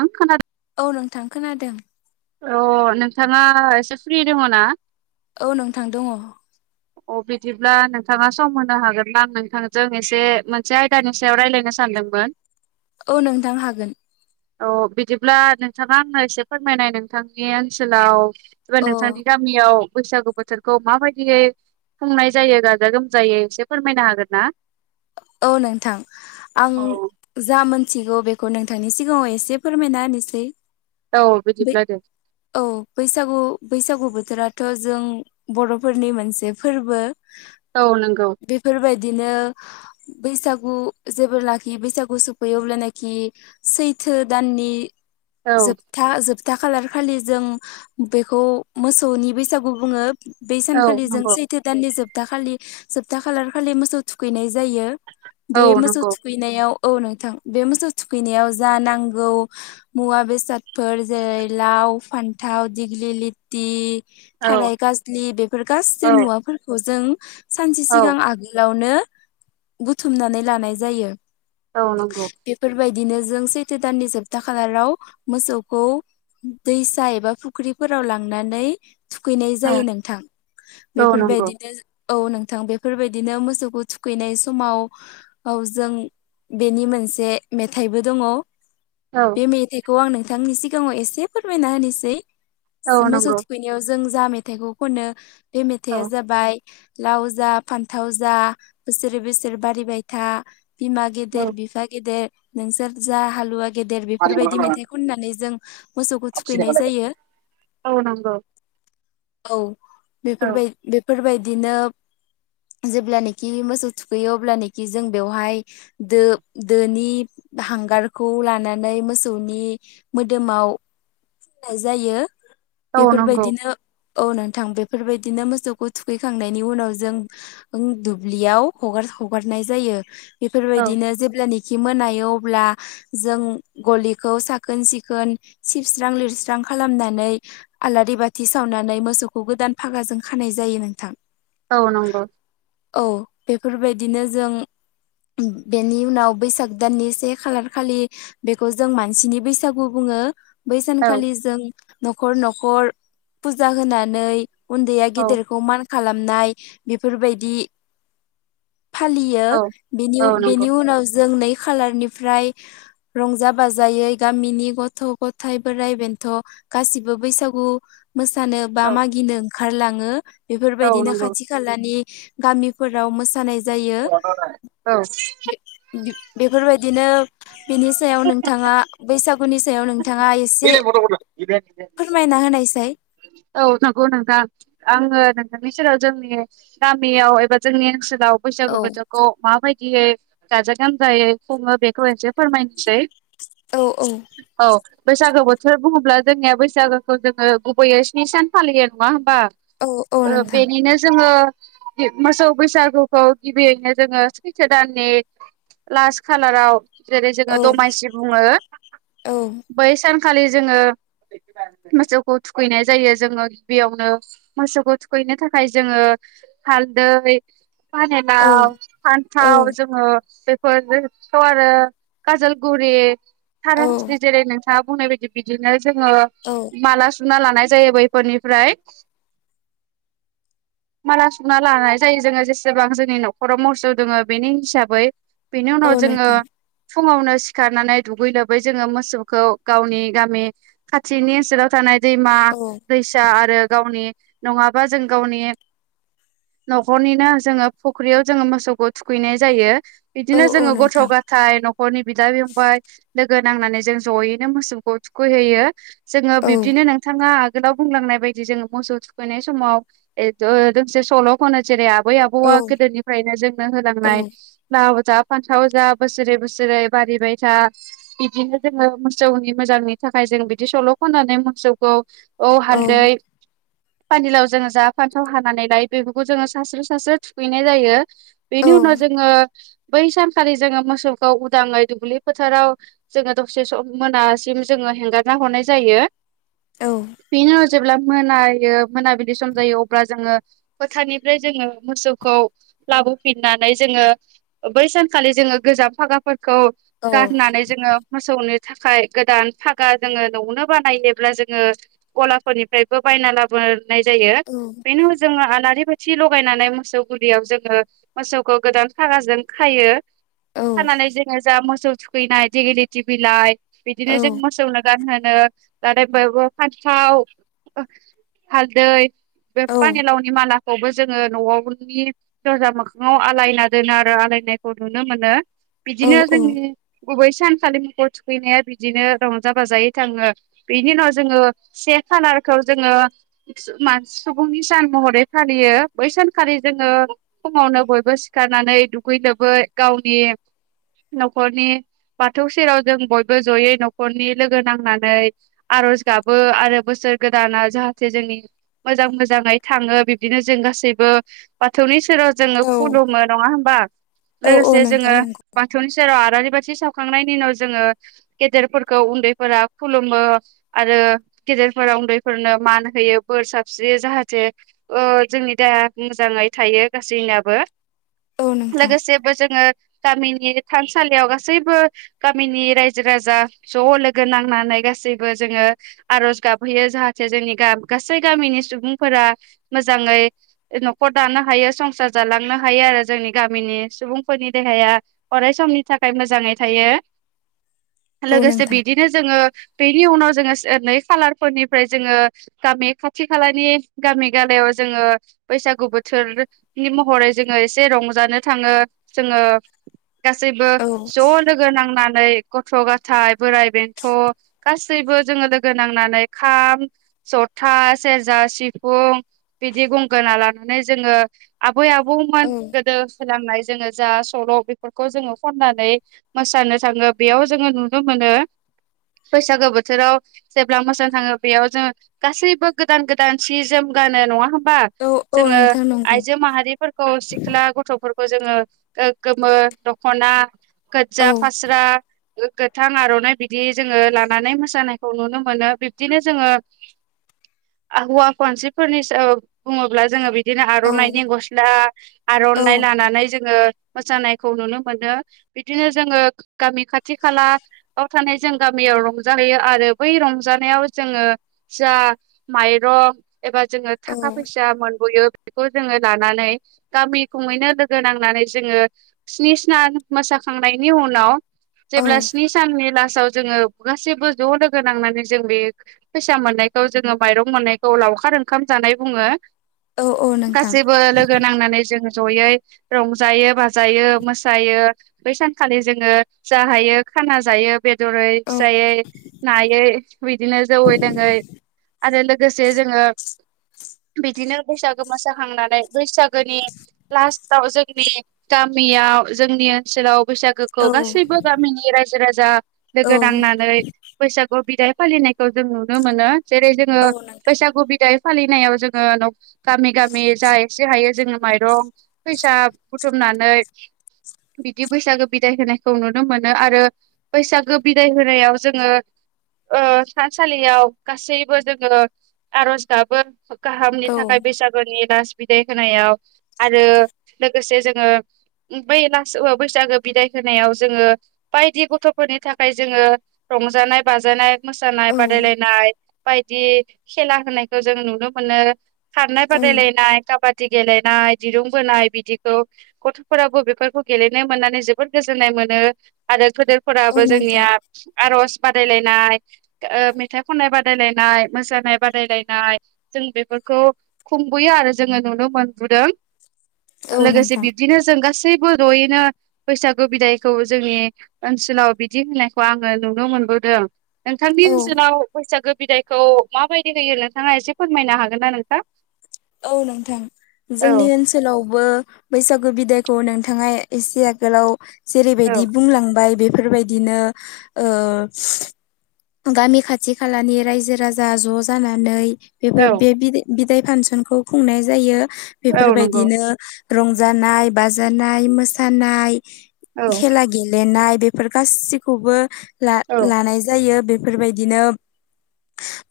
आं खोना औ नोंथां खोनादों [inaudible] औ नोंथां दङ अह बिदिब्ला नोंथाङा सम होनो हागोन ना नोंथांजों एसे मोनसे आयदानि सायाव रायज्लायनो सानदों दोंमोन औ नोंथां हागोन अह बिदिब्ला नोंथां एबा औ नोंथांनि गामियाव बैसागु बोथोरखौ माबायदियै खुंनाय जायो गाजा गोमजायै एसे फोरमायनो हागोन ना औ नोंथां आं औ जा मोन मिथिगौ बेखौ नोंथांनि सिगाङाव एसे फोरमायना होनोसै औ बै बिदिलायदों औ बैसागु बैसागु बोथोराथ' जों बर'फोरनि मोनसे फोरबो औ नंगौ बेफोरबायदिनो बैसागु जेब लाखियो बैसागु सफैयो अब्लानखि सैथो दान नि औ जोबथा जोबथा खालार खालि जों बेखौ मोसौनि बैसागु बुङो बै औ सानखालि जों नंगौ सैथो दाननि जोबथा खालि जोबथा खालार खालि मोसौ थुखैनाय जायो बे औ मोसौ नंगौ थुखैनायाव औ नोंथां बे मोसौ थुखैनायाव जा नांगौ मुवा बेसादफोर जेरै लाव फान्थाव दिग्लि लिथि औ थाराय गाजलि बेफोर गासै औ मुवाफोरखौ जों सानसे औ सिगां आगोलावनो बुथुमनानै लानाय जायो औ नंगौ बिदिनो जों सैथो दाननि जोबथा खालाराव मोसौखौ दैसा एबा फुख्रिफोराव लांनानै थुखैनाय औ जायो नोंथां औ नंगौ बेफोरबायदिनो औ नोंथां बेफोरबायदिनो मोसौखौ थुखैनाय समाव औ जों बेनि मोनसे मेथाइबो दङ औ बे मेथाइखौ आं नोंथांनि सिगाङाव एसे फोरमायना होनोसै औ मोसौ नंगौ थुखैनायाव जों जा मेथाइखौ खनो बे औ मेथाइआ जाबाय लाव जा फान्थाव जा बोसोरै बोसोर बारिबाय था बिमा औ गेदेर बिफा गेदेर नोंसोर जा हालुवा गेदेर बेफोरबायदि मेथाइ खननानै जों मोसौखौ थुखैनाय [unintelligible] जायो औ नंगौ औ औ बेफोरबाय बेफोरबायदिनो जेब्लानोखि मोसौ थुखैयो अब्लानोखि जों बेवहाय दो दोनि हांगारखौ लानानै मोसौनि मोदोमाव [unintelligible] जायो औ नंगौ बेफोरबायदिनो औ नोंथां बेफोरबायदिनो मोसौखौ थुखैखांनायनि उनाव जों दुब्लियाव हगार हगारनाय जायो औ बेफोरबायदिनो जेब्लानि खि मोनायो अब्ला जों गलिखौ साखोन सिखोन सिबस्रां लिरस्रां खालामनानै आलारि बाथि सावनानै मोसौखौ गोदान फागाजों खानाय जायो नोंथां औ नंगौ औ बेफोरबायदिनो जों बेनि उनाव बैसाग दाननि से खालार खालि बेखौ जों मानसिनि बैसागु बुं ङो बै औ सानखालि जों न'खर न'खर फुजा होनानै उन्दैया औ गेदेरखौ मान खालामनाय बेफोरबायदि फालियो औ बेनि औ नंगौ बेनि उनाव जों नै खालारनिफ्राय रंजा बाजायै गामिनि गथ' गथायाइ बोराइ बेन्थ' गासिबो बैसागु मोसानो बा औ मागिनो ओंखारलाङो औ बेफोरबायदिनो नंगौ खाथि खालानि गामिफोराव मोसानाय जायो औ बेफोरबायदि दिनो बिनि सायाव नोंथाङा बैसागुनि सायाव नोंथाङा एसे फोरमायना होनायसै औ नंगौ नोंथां आङो नोंथांनि सेराव जोंनि गामियाव एबा जोंनि ओनसोलाव आव औ बैसागु बोथोरखौ माबायदियै गाजा गोमजायै खुङो बेखौसै फोरमायनोसै औ औ औ बैसागो बोथोर बुङोब्ला जोंनिया बैसागोखौ जोङो गुबैयै स्नि सान फालियो नङा हो बा औ नोंथां बेनिनो जोङो मोसौ बैसागुखौ गिबियैनो जोङो सैथो दाननि लास्ट खालाराव जेरै जोङो औ दमासि बुङो औ बै सान खालि जोङो [inaudible] मोसौखौ थुखैनाय जायो जोङो गिबियावनो मोसौखौ थुखैनो थाखाय जोङो हालदै औ फानिलाव औ फान्थाव जोङो बेफोरथ आरो काजलगुरि औ थारस्रि जेरै नोंथाङा बुंनाय बायदि बिदिनो जोङो औ माला सुना लानाय जायो बैफोरनिफ्राय माला संना लानाय जायो जोङो जेसेबां जोंनि न'खराव मोसौ दोङो बेनि हिसाबै बिनि उनाव औ जोङो नोंथां फुङावनो सिखारनानै दुगै लोबै जोङो मोसौखौ गावनि गामि खाथिनि ओनसोलाव थानाय दैमा औ दैसा आरो गावनि नङाबा जों गावनि न'खरनिनो जोङो फुख्रियाव जोङो मोसौखौ थुखैनाय जायो औ बिदिनो औ जोङो गथ' नोंथां ग थाय न'खरनि बिदा फंबाय लोगो नांनानै जों जयैनो मोसौखौ थुखैहोयो। जोङो औ बिबदिनो नोंथाङा गोलाव बुंलांनाय बायदि जोङो मोसौ थुखैनाय समाव दसे सल' खनो जेरै आब बै आबौआ औ गोदोनिफ्रायनो जोंनो औ होलांनाय लाव जा फानथाव जा बोसोरै बोसोरै बारिबाय था बिदिनो जोङो मोसौनि मोजांनि थाखाय जों बिदि सल' खनानै मोसौखौ औ हालदै औ पानिलाव जोङो जा फान्थाव हानानै लाय बेफोरखौ जोङो सास्रो सासस्रो थुखैनाय जायो। औ बेनि उनाव जोङो बै सानखालि जोङो मोसौखौ उदाङै दुब्लि फोथाराव जोङो दसे सम मोनासिम जोङो हेंगारना हरनाय। जायो औ बेनो जेब्ला मोनायो मोनाबिलि सम जायो अब्ला जोङो फोथारनिफ्राय जोङो मोसौखौ लाबोफिननानै जोङो बै सानखालि जोङो गोजाम फागाफोरखौ औ गारनानै जोङो मोसौनो थाखाय गोदान फागा जोङो न'आवनो बानायोबब्ला जोङो गलाफोरनिफ्रायबो बायना लाबोनो। नाय जायो बेनाउ जों आलारि बाथि थि लगायनानै मोसौ गुलियाव जोङो मोसौखौ गोदान फागाजों खायो खानानै जोङो जा मोसौ थुखैनाय देगिलिटि बिलाइ बिदिनो जों मोसौ गान होनो जाथ बयबो फान्थाव हालदै बे औ पानि लावनि माला खौबो जोङो न'आवनि दरजा मोखाङाव आलायना दोनो आरो आलायनायखौ नु नुनो मोनो बिदिनो जोंनि गुबै सानखालि मुखौ थुखैनाया बिदिनो रंजा बाजायै थाङो बेनि उनाव जोङो से खालारखौ जोङो सुबुंनि सान महरै फालियो बै सानखालि जोङो फावनो बयबो सिखारनानै दुगैनोबो गावनि न'खरनि बाथौ सेराव जों बयबो जयै न'खरनि लोगो नांनानै आर'ज गाबो आरो बोसोर गोदाना जाहाथे जोंनि मोजां मोजाङै थाङो बिब्दिनो जों गासैबो बाथौनि जेराव जोङो औ खुलुमो नङा हबा औ लोगोसे जोङो नोंथां नंगौ बाथौनि सेर जेराव आारि बाथि सावखांनायनि उनाव जोङो गेदेरफोरखौ उन्दैफोरा खुलुमो आरो‌ गेदेरफोरा उन्दैफोरनो मान होयो बोर साबस्रियो जाहाथे जोंनि द मोजाङै थायो गासैनाबो औ नोंथां लोगोसेबो जोङो गामिनि थानसालियाव गासैबो गामिनि रायजो राजा ज' लोगो नांनानै नानै गासैबो जोङो आर'ज गाबहैयो जाहाथे जोंनि गाब गासै गामिनि सुबुंफोरा मोजाङै न'खर दानो हायो संसार जालांनो हायो आरो जोंनि गामिनि सुबुंफोरनि देहाया अराय समनि थाखाय मोजाङै थायो। औ लोगोसे नोंथां बिदिनो जोङो बेनि उनाव जोङो नै खालारफोरनिफ्राय जोङो गामि खाथि खालानि गामि गलायाव जोङो बैसागु बोथोरनि महरै जोङो एसे रंजानो थाङो। जोङो गासैबो औ ज' लोगो नांनानै गथ' गाथाय बोराइ बेन्थ' गासैबो जोङो लोगो नांनानै खाम ज' था सेरजा सिफुं बिदि गंगोना लानानै जोङो आ बै आबौमोन औ गोदो सोलोंनाय जोङो जा सल' बेफोरखौ जोङो खननानै मोसानो थाङो बेयाव जोङो नुनो मोनो। बैसागो बोथोराव जेब्ला मोजां थाङो बेयाव जोंङो गासैबो गोदान गोदान सि जोम गानो नङा होमबा औ औ जोङो नोंथां नंगौ आइजो माहारिफोरखौ सिख्ला गथ'फोरखौ जोङो ओ गोमो दख'ना गोदजा औ फास्रा गो गोथां आर'नाइ बिदि जोङो लानानै मोसानायखौ नुनो मोनो बिब्दिनो जोङो हौवा मानसिफोरनि बुङोब्ला जोङो बिदि बिदिनो औ आर'नाइनि गस्ला औ आर'नाइ लानानै जों ङो मोसानायखौ नुनो मोनो बिदिनो जोङो गामि खाथि खालायाव थानाय जों गामियाव रंजाहैयो आरो बै रंजानायाव जोङो जा माइरं एबा जोङो थाखा औ फैसा मोनबोयो बेखौ जोङो लानानै गामि खङैनो लोगो नां नानै जोङो स्नि सान मोसाखांनायनि उनाव औ जेब्ला स्नि साननि ला साव जोङो गासैबो ज' लोगो नांनानै जों बे फैसा मोननायखौ जोङो माइरं मोननायखौ लाउ खार ओंखाम जानाय बुङो औ औ नोंथां गासैबो लोगो नांनानै जों जयै रंजायो बाजायो मोसायो बै सानखालि जोङो जाहायो खाना जायो। बेदरै औ फिसायै नायै बिदिनो जौयै लोङै आरो लोगोसे जोङो बिदिनो बैसागो मोसाखांनानै बैसागोनि लास्त आव जोंनि गामियाव जोंनि ओनसोलाव बैसागोखौ औ गासैबो गामिनि राय जो राजा औ लोगो नांनानै बैसागु बिदाय फालिनायखौ जों नुनो मोनो। जेरै जोङो औ नोंथां बैसागु बिदाय फालिनायाव जोङो न' गामि गामि जा एसे हायो जोङो माइरं फैसा बुथुमनानै बिदि बैसागो बिदाय होनायखौ नुनो मोनो आरो बैसागो बिदाय होनायाव जोङो ओ थानसालियाव गासैबो जोङो आरज गाबो। गाहामनि औ थाखाय बैसागुनि लास बिदाय होनायाव आरो लोगोसे जोङो बै लास बैसागो बिदाय होनायाव जोङो बायदि गथ'फोरनि थाखाय जोङो रंजानाय बाजानाय मोसानाय औ बादायलायनाय बायदि खेला होनायखौ जों नुनो मोनो। खारनाय औ बादायलायनाय काबादि गेलेनाय दिरुं बोनाय बिदिखौ गथ'फोराबो बेफोरखौ गेलेनो मोननानै जोबोद गोजोननाय मोनो आरो औ फोदोरफोराबो नोंथां जोंनिया आर'ज बादायलायनाय ओ मेथाइ खननाय बादायलायनाय मोसानाय बादायलायनाय जों बेफोर खौ‌ खुंबोयो आरो जोङो नुनो मोनबोदों औ लोगोसे नोंथां बिब्दिनो जों गासै सैबो जयैनो बैसागो बिदायखौ जोंनि ओनसोलाव बिदि होनायखौ आङो नुनो मोन बोदों नोंथांनि औ ओनसोनाव बैसागो बिदायखौ माबायदि होयो नोंथाङा एसे फोरमायनो हागोन ना नोंथां? औ नोंथां जोंनि औ ओनसोलावबो बैसागु बिदायखौ नोंथाङा एसे आगोलाव औ जेरैबायदि बुंलांबाय बे फोरबायदिनो ओ गामि खाथि खालानि रायजो राजा ज' जानानै औ बेफोर बे बिदाय बिदाय फानसनखौ खुंनाय जायो औ नंगौ बेफोरबायदिनो रंजानाय बाजानाय मोसानाय औ खेला गेलेनाय। बेफोर गासैखौबो ला‌‌ औ लानाय जायो बे बेफोरबायदिनो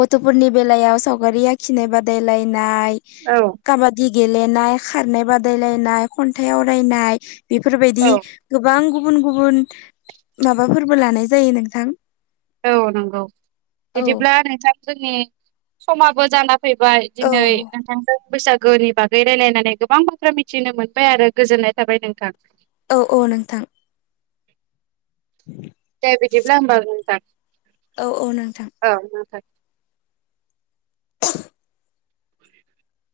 गथ'फोरनि बेलायाव सावगारि आखिनाय बादायलायनाय औ काबादि गेलेनाय खारनाय बादायलायनाय खन्थाइ आवरायनाय बेफोरबायदि औ गोबां गुबुन गुबुन माबाफोरबो लानाय जायो नोंथां। औ नंगौ औ बिदिब्ला नोंथां जोंनि समाबो जाना फैबाय औ दिनै नोंथांजों बैसागु गुनि बागै रायलायनानै गोबां बाथ्रा मिथिनो मोनबाय आरो गोजोननाय थाबाय नोंथां। औ औ नोंथां। [inaudible] दे बिदिब्ला होनबा नोंथां औ औ नोंथां। औ नोंथां [inaudible] [inaudible]